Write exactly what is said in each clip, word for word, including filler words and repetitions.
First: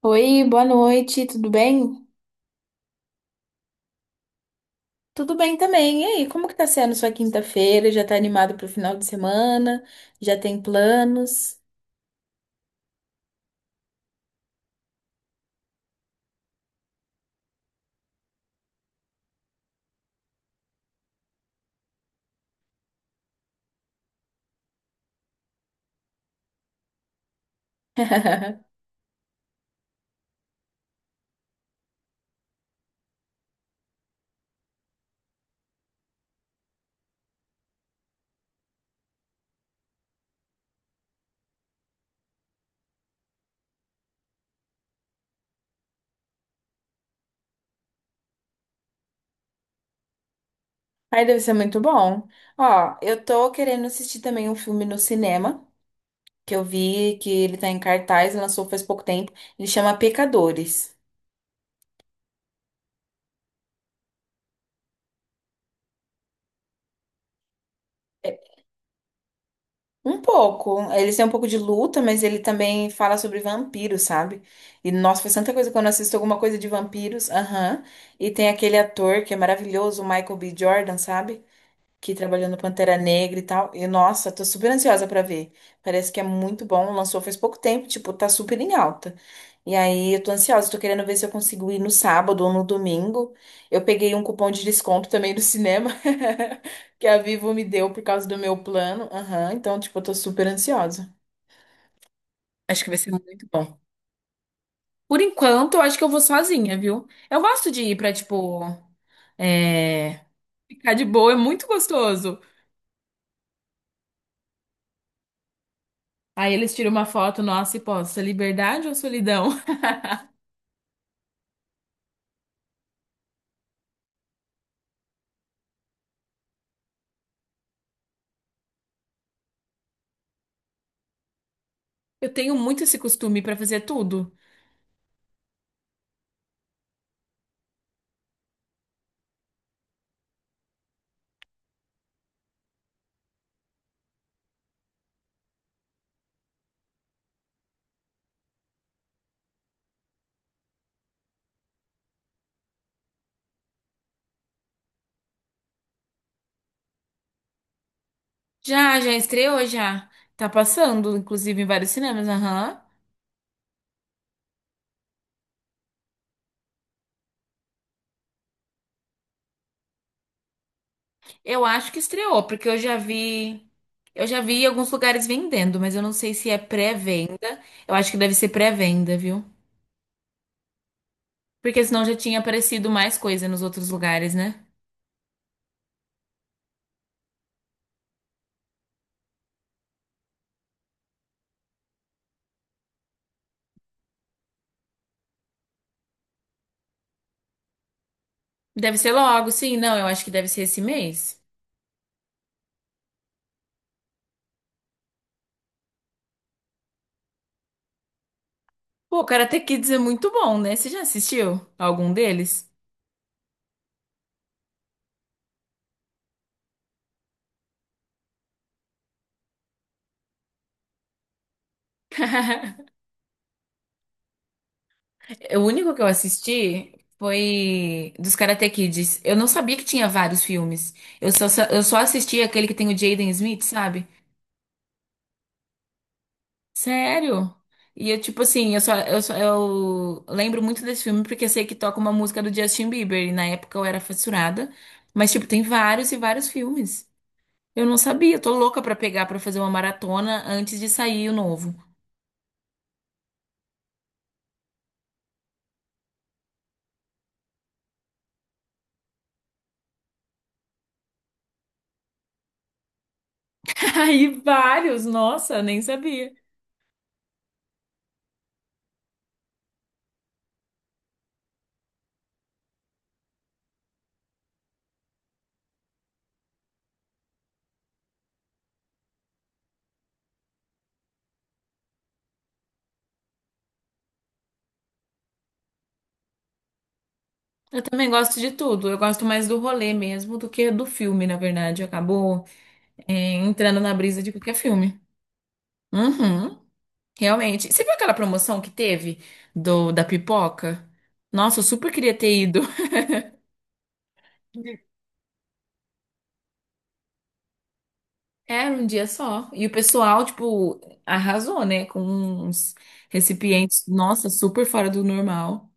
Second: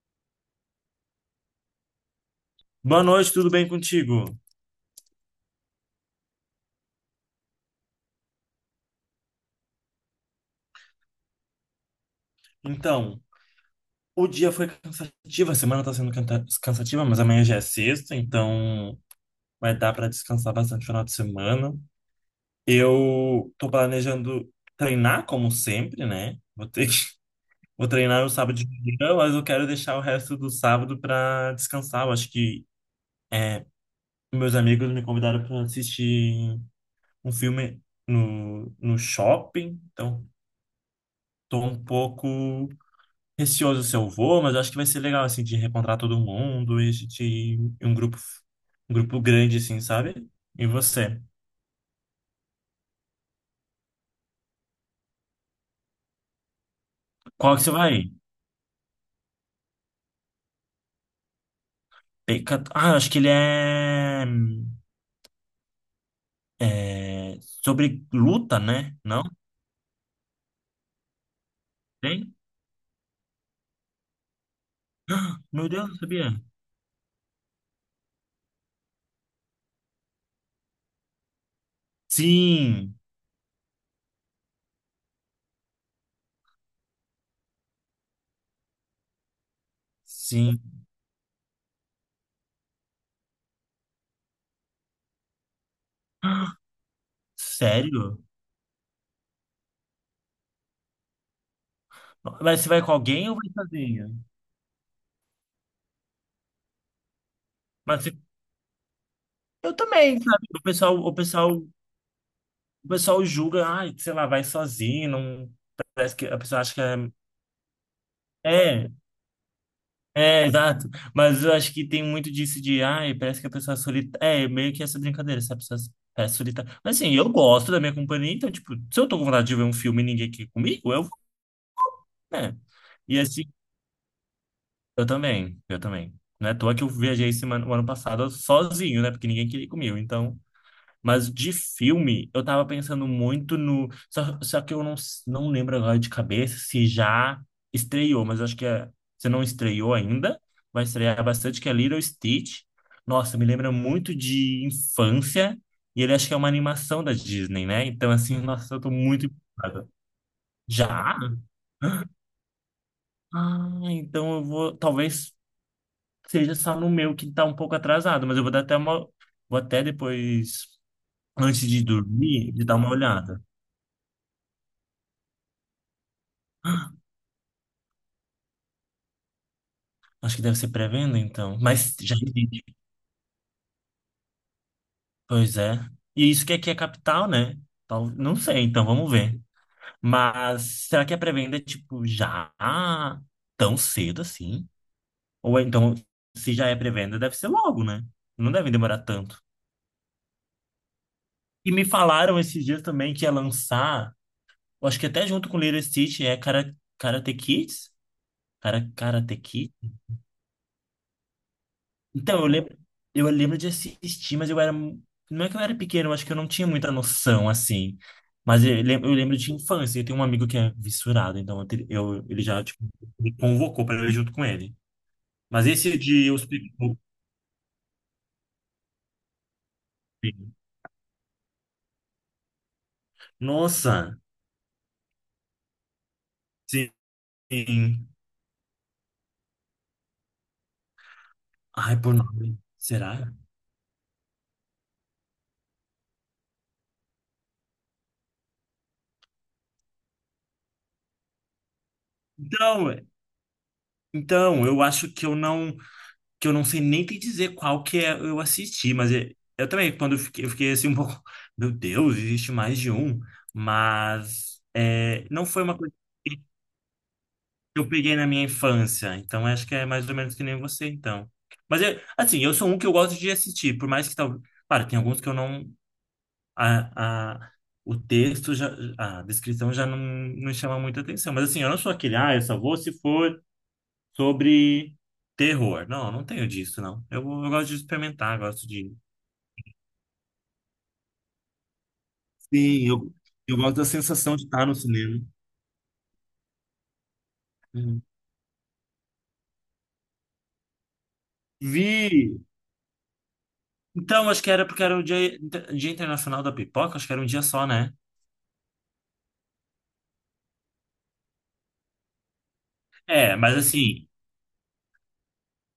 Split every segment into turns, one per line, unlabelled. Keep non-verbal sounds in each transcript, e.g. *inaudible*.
Oi, boa noite, tudo bem?
Boa noite, tudo bem contigo?
Tudo bem também. E aí, como que tá sendo sua quinta-feira? Já tá animado pro final de semana? Já tem planos?
Então, o dia foi cansativo, a semana tá sendo canta- cansativa, mas amanhã já é sexta, então vai dar para descansar bastante no final de semana. Eu tô planejando treinar, como sempre, né? Vou ter que. *laughs* Vou treinar no sábado de
*laughs*
manhã, mas eu quero deixar o resto do sábado para descansar. Eu acho que é, meus amigos me convidaram para assistir um filme no, no shopping, então tô um pouco receoso se eu vou, mas eu acho que vai ser legal, assim, de reencontrar todo mundo e a gente ir em um grupo, um grupo grande, assim, sabe? E você?
Ai, deve ser muito bom. Ó, eu tô querendo assistir também um filme no cinema, que eu vi que
Qual
ele
que
tá
você
em
vai?
cartaz, lançou faz pouco tempo. Ele chama Pecadores.
Peca- Ah, acho que ele é... é, sobre luta, né? Não?
Um pouco. Eles têm um pouco de luta, mas
Tem?
ele também fala sobre vampiros, sabe? E nossa, faz tanta
Meu
coisa quando
Deus,
eu
não
assisto alguma
sabia.
coisa de vampiros. Aham. E tem aquele ator que é maravilhoso, o Michael B. Jordan, sabe? Que trabalhou no
Sim,
Pantera Negra e tal. E nossa, tô super ansiosa pra ver. Parece que é muito bom, lançou faz pouco tempo, tipo, tá super em alta. E aí eu tô
sim.
ansiosa, tô querendo ver se eu consigo ir no sábado ou no domingo. Eu peguei um cupom de desconto também do cinema *laughs* que a Vivo me deu por
Sério?
causa do meu plano. Aham, então, tipo, eu tô super ansiosa.
Mas você vai
Acho que
com
vai ser
alguém ou
muito
vai
bom.
sozinho?
Por enquanto, eu acho que eu vou sozinha, viu? Eu gosto de ir
Mas
pra,
você
tipo,
tem,
é,
sabe? O
ficar
pessoal,
de
o
boa, é
pessoal,
muito gostoso.
o pessoal julga, ai, sei lá, vai sozinho, não. Parece que a
Aí
pessoa
eles
acha que
tiram
é.
uma foto nossa e posta liberdade
É,
ou solidão? *laughs*
é, exato. Mas eu acho que tem muito disso de, ai, parece que a pessoa é solitária. É, meio que essa brincadeira, essa pessoa parece solitária. Mas assim, eu gosto da minha companhia, então, tipo, se eu tô com vontade de ver um filme e ninguém aqui comigo, eu vou,
Eu tenho
né?
muito esse
E
costume
assim,
pra fazer tudo.
eu também, eu também. Não é à toa que eu viajei semana, o ano passado sozinho, né? Porque ninguém queria ir comigo. Então, mas de filme, eu tava pensando muito no. Só, só que eu não, s- não lembro agora de cabeça se já estreou, mas acho que é, Se não estreou ainda, vai estrear bastante, que é Little Stitch. Nossa, me lembra muito de infância, e ele acho que é uma animação da Disney, né? Então, assim, *laughs* nossa, eu tô
Já, já
muito
estreou,
empolgado.
já. Tá
Já?
passando, inclusive, em vários cinemas, aham.
Ah, então eu vou. Talvez seja só no meu que tá um pouco atrasado, mas eu vou dar até uma. Vou até depois, antes
Eu
de
acho que estreou,
dormir, de
porque
dar
eu
uma
já
olhada.
vi. Eu já vi em alguns lugares vendendo, mas eu não sei se é pré-venda. Eu acho que deve ser pré-venda, viu?
Acho que deve ser pré-venda, então.
Porque
Mas
senão já
já
tinha
existe.
aparecido mais coisa nos outros lugares, né?
Pois é. E isso que aqui é capital, né? Tal- Não sei, então vamos ver. Mas será que a pré-venda é tipo já tão cedo assim? Ou é, então, se já é pré-venda, deve ser logo, né? Não deve
Deve
demorar
ser
tanto.
logo, sim. Não, eu acho que deve ser esse mês.
E me falaram esses dias também que ia lançar, eu acho que até junto com Little Stitch, é Kara- Karate Kids? Kara-
Pô, o
Karate
Karate
Kids?
Kids é muito bom, né? Você já assistiu algum
Então, eu
deles?
lembro, eu lembro de assistir, mas eu era. mu- Não é que eu era pequeno, eu acho que eu não tinha muita noção, assim. Mas eu lembro, eu lembro de infância. Eu tenho um amigo que é vissurado, então eu, te- eu- ele já tipo,
*laughs*
me convocou para eu ir junto com ele.
O
Mas
único
esse
que eu
de Os
assisti
Pitbull.
foi dos Karate Kids. Eu não sabia que tinha vários filmes. Eu só, eu só assisti aquele que tem o Jaden Smith, sabe?
Nossa!
Sério? E
Sim.
eu, tipo assim, eu só, eu só- eu lembro muito desse filme porque eu sei que
Ai,
toca uma
por
música
nome.
do Justin
Será?
Bieber. E na época eu era fissurada. Mas, tipo, tem vários e vários filmes. Eu não sabia. Eu tô louca pra pegar pra fazer uma maratona antes de sair o novo.
Então, então, eu acho que eu não. Que eu não sei nem te dizer qual que é, eu assisti, mas é- eu também, quando eu fiquei, eu fiquei, assim um pouco, *laughs* meu Deus, existe mais de um,
*laughs* Aí,
mas
vários!
é, não
Nossa,
foi uma
nem
coisa
sabia.
que eu peguei na minha infância, então acho que é mais ou menos que nem você, então. Mas, é, assim, eu sou um que eu gosto de assistir, por mais que talvez, claro, tem alguns que eu não, a, a, o texto, já, a descrição já não, não chama muita atenção, mas assim, eu não sou aquele, ah, eu só vou se for sobre terror. Não, não tenho disso, não. Eu, eu gosto de
Eu também gosto
experimentar,
de
gosto
tudo.
de.
Eu gosto mais do rolê mesmo do que do filme, na verdade. Acabou,
Sim, eu,
é,
eu gosto
entrando
da
na brisa de
sensação de
qualquer
estar no
filme.
cinema.
Uhum, realmente. Você viu
Uhum.
aquela promoção que teve do da pipoca? Nossa, eu super
Vi!
queria ter ido.
Então, acho que era porque era
*laughs*
o dia, Dia Internacional da Pipoca, acho que era um dia só, né?
Era um dia só. E o pessoal, tipo, arrasou, né? Com uns
É, mas
recipientes,
assim.
nossa, super fora do normal.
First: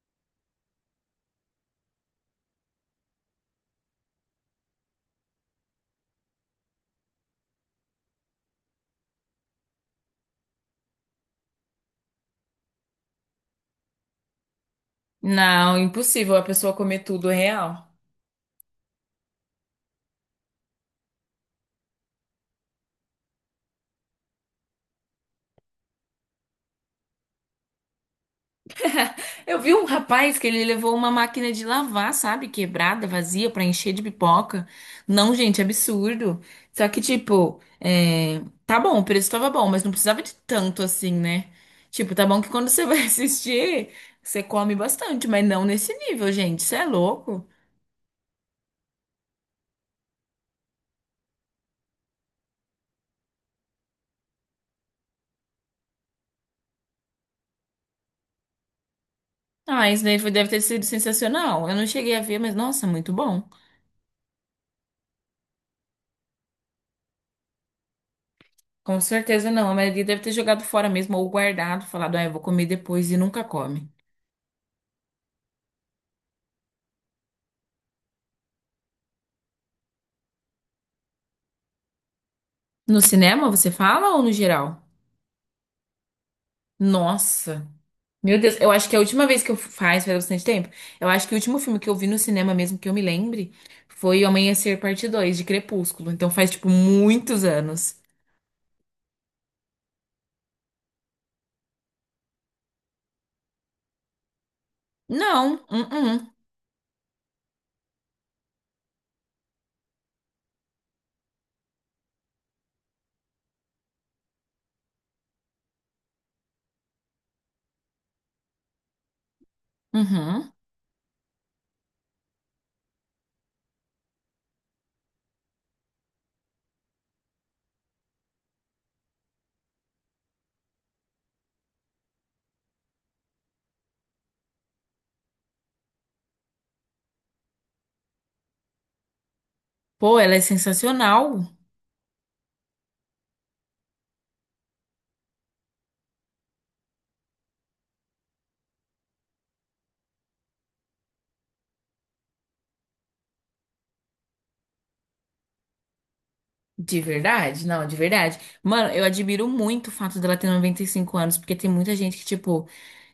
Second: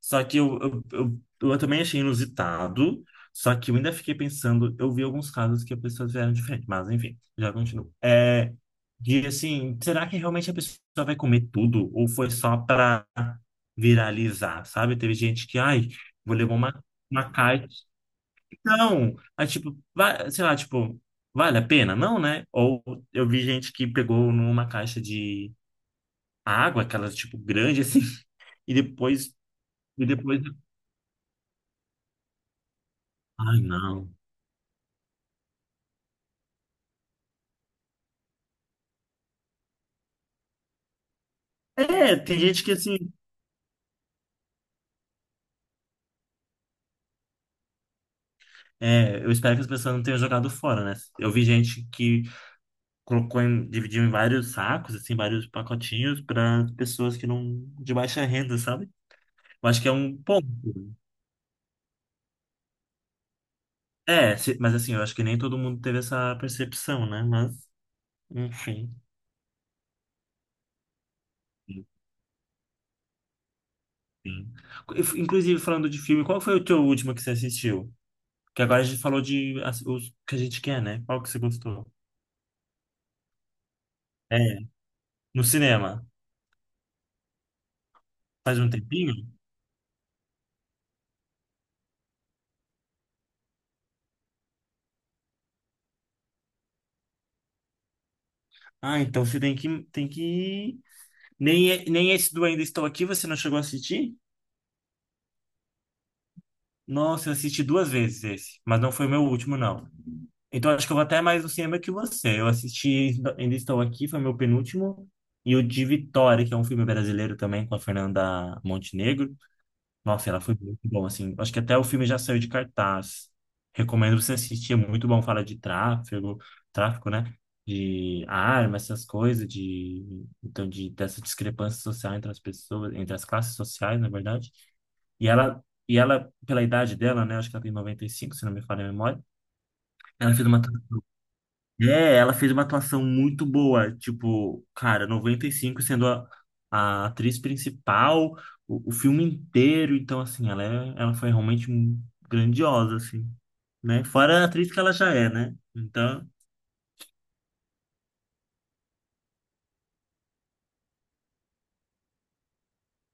Só que eu, eu, eu, eu também achei inusitado, só que eu ainda fiquei pensando, eu vi alguns casos que as pessoas vieram diferente, mas enfim, já continuo. É, de assim, será que realmente a pessoa vai comer tudo? Ou foi só para viralizar, sabe? Teve gente que,
Não,
ai,
impossível
vou
a
levar
pessoa
uma,
comer tudo
uma caixa.
real.
Não! Aí, tipo, vai, sei lá, tipo, vale a pena? Não, né? Ou eu vi gente que pegou numa caixa de água, aquelas, tipo, grande, assim, *laughs* e depois,
Eu vi um
e
rapaz
depois,
que ele levou uma máquina de lavar, sabe? Quebrada, vazia,
ai,
pra encher de
não.
pipoca. Não, gente, absurdo. Só que, tipo, é, tá bom, o preço tava bom, mas não precisava de tanto assim, né? Tipo,
É,
tá
tem
bom que
gente
quando
que
você *laughs* vai
assim.
assistir, você come bastante, mas não nesse nível, gente. Isso é louco.
É, eu espero que as pessoas não tenham jogado fora, né? Eu vi gente que colocou em, dividiu em vários sacos, assim, vários pacotinhos para pessoas que não, de baixa renda, sabe? Eu acho que
Ah,
é
isso
um
daí foi-
ponto.
deve ter sido sensacional. Eu não cheguei a ver, mas nossa, muito bom.
É, se- mas assim, eu acho que nem todo mundo teve essa percepção, né? Mas, enfim.
Com certeza não. A maioria deve ter jogado fora mesmo ou guardado, falado, ah, eu vou comer depois e nunca come.
enfim. Inf- Inclusive, falando de filme, qual foi o teu último que você assistiu? Que agora a gente falou de as- os que a gente quer, né? Qual que você gostou?
No cinema, você fala ou no
É,
geral?
no cinema.
Nossa. Meu Deus,
Faz
eu
um
acho que a
tempinho?
última vez que eu faz, faz bastante tempo. Eu acho que o último filme que eu vi no cinema mesmo que eu me lembre foi O Amanhecer Parte dois de Crepúsculo. Então faz tipo muitos anos.
Ah, então você tem que, tem que Nem, nem esse do Ainda Estou Aqui você não chegou a assistir?
Não, uh-uh.
Nossa, eu assisti duas vezes esse, mas não foi o meu último, não. Então acho que eu vou até mais no cinema que você. Eu assisti Ainda Estou Aqui, foi meu penúltimo, e o de Vitória, que é um filme brasileiro também com a Fernanda Montenegro. Nossa, ela
Uhum.
foi muito bom, assim. Acho que até o filme já saiu de cartaz. Recomendo você assistir, é muito bom. Fala de tráfego, tráfico, né? De armas, essas coisas, de então de dessa discrepância social entre as pessoas, entre as classes sociais, na verdade. E ela e ela, pela idade dela, né? Acho que ela tem noventa e cinco se não me falha a memória.
Pô, ela
Ela
é
fez uma
sensacional.
é, ela fez uma atuação muito boa, tipo, cara, noventa e cinco sendo a, a atriz principal, o, o filme inteiro, então assim, ela é, ela foi realmente grandiosa, assim, né? Fora a atriz que ela já é, né? Então,
De verdade? Não, de verdade. Mano, eu admiro muito o fato dela ter noventa e cinco anos, porque tem muita gente que, tipo,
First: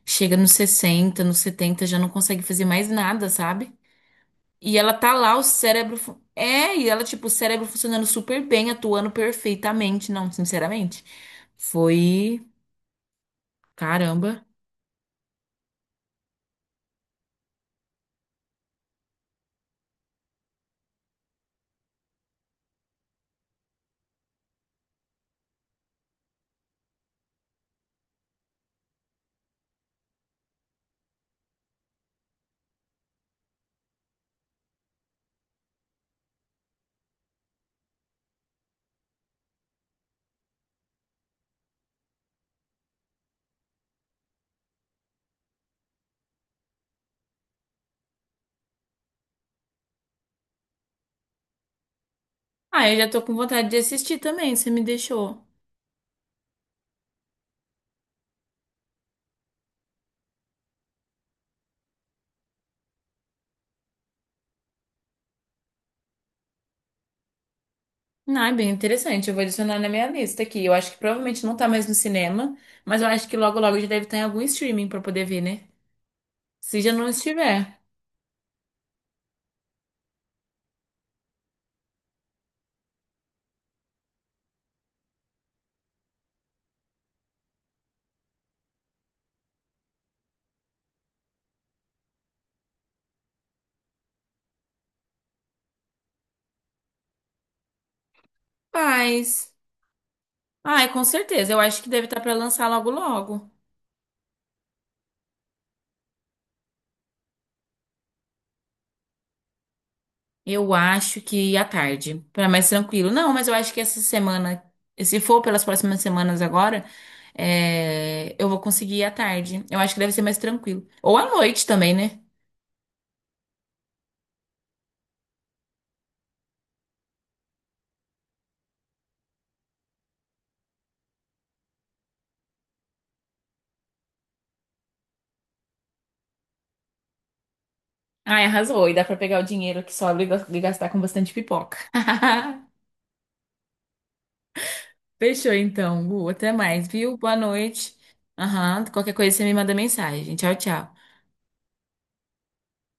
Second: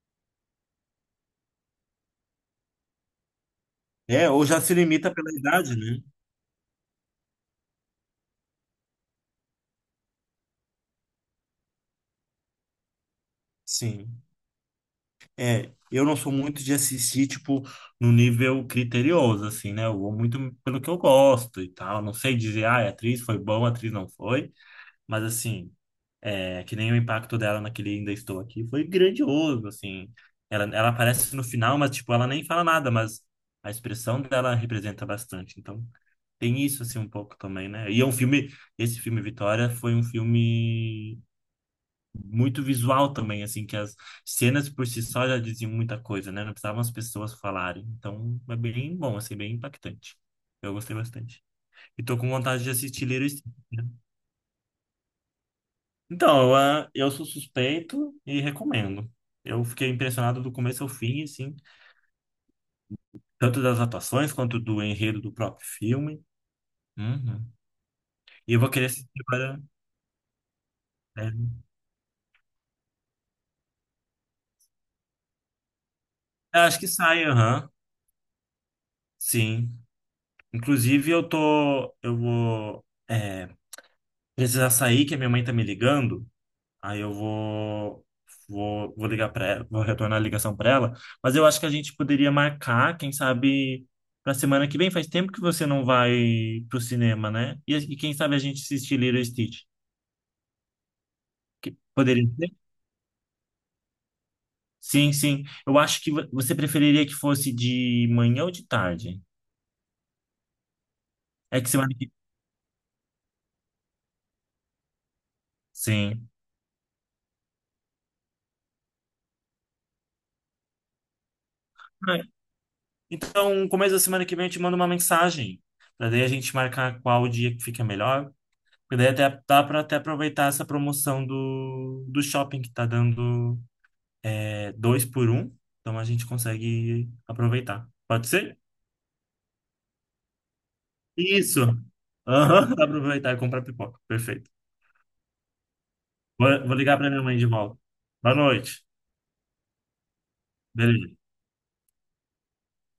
chega nos sessenta, nos setenta, já não consegue fazer mais nada, sabe?
é, ou já se
E ela tá
limita pela
lá, o
idade,
cérebro.
né?
fu- É, e ela, tipo, o cérebro funcionando super bem, atuando perfeitamente. Não, sinceramente. Foi.
Sim.
Caramba.
É, eu não sou muito de assistir, tipo, no nível criterioso, assim, né? Eu vou muito pelo que eu gosto e tal, não sei dizer, ah, a atriz foi boa, a atriz não foi, mas assim, é, que nem o impacto dela naquele Ainda Estou Aqui foi grandioso, assim. Ela, ela aparece no final, mas, tipo, ela nem fala nada, mas a expressão dela representa bastante. Então, tem isso, assim, um pouco também, né? E é um filme, esse filme Vitória foi um filme muito visual também, assim, que as cenas por si só já diziam muita coisa, né? Não precisavam as pessoas falarem. Então, é bem bom, assim, bem impactante. Eu gostei bastante. E tô com vontade de
Ah, eu
assistir
já tô
Little
com
Steve.
vontade de assistir também, você me deixou.
Então, eu, ah, eu sou suspeito e recomendo. Eu fiquei impressionado do começo ao fim, assim, tanto das atuações quanto do enredo do próprio filme. Uhum.
Ah, é
E eu
bem
vou querer assistir
interessante. Eu vou
agora.
adicionar na minha lista aqui. Eu acho que provavelmente não
Né?
tá mais no cinema, mas eu acho que logo logo já deve estar em algum streaming pra poder ver, né?
Eu acho
Se
que
já não
sai, aham,
estiver.
sim. Inclusive, eu tô, eu vou é, precisar sair, que a minha mãe tá me ligando. Aí eu vou vou, vou ligar para ela, vou retornar a ligação para ela, mas eu acho que a gente poderia marcar, quem sabe, para semana que vem. Faz tempo que você não vai pro cinema, né? E, e quem sabe a gente assistir Lilo e
Mas.
Stitch.
Ah, é, com certeza. Eu
Que-
acho que deve estar
poderia
pra
ser?
lançar logo logo.
Sim, sim. Eu acho que vo- você preferiria que fosse de manhã ou de tarde?
Eu acho que
É
à
que semana que.
tarde, para mais tranquilo. Não, mas eu acho que essa semana, se for pelas próximas
Sim.
semanas agora, é, eu vou conseguir ir à tarde. Eu acho que deve ser mais tranquilo. Ou à noite também, né?
Ah. Então, começo da semana que vem eu te mando uma mensagem, para daí a gente marcar qual dia que fica melhor. Porque daí até, dá para até aproveitar essa promoção do, do shopping que tá dando é, dois por um. Então a gente consegue aproveitar. Pode
Ai,
ser?
arrasou. E dá pra pegar o dinheiro que sobra e gas- e gastar com bastante
Isso!
pipoca.
Aham, *laughs* dá
*laughs*
pra aproveitar e comprar pipoca. Perfeito.
Fechou então, Gu. Até
Vou, vou
mais,
ligar pra
viu?
minha
Boa
mãe de volta.
noite.
Boa noite.
Aham. Qualquer coisa você me manda mensagem. Tchau, tchau.
Beleza.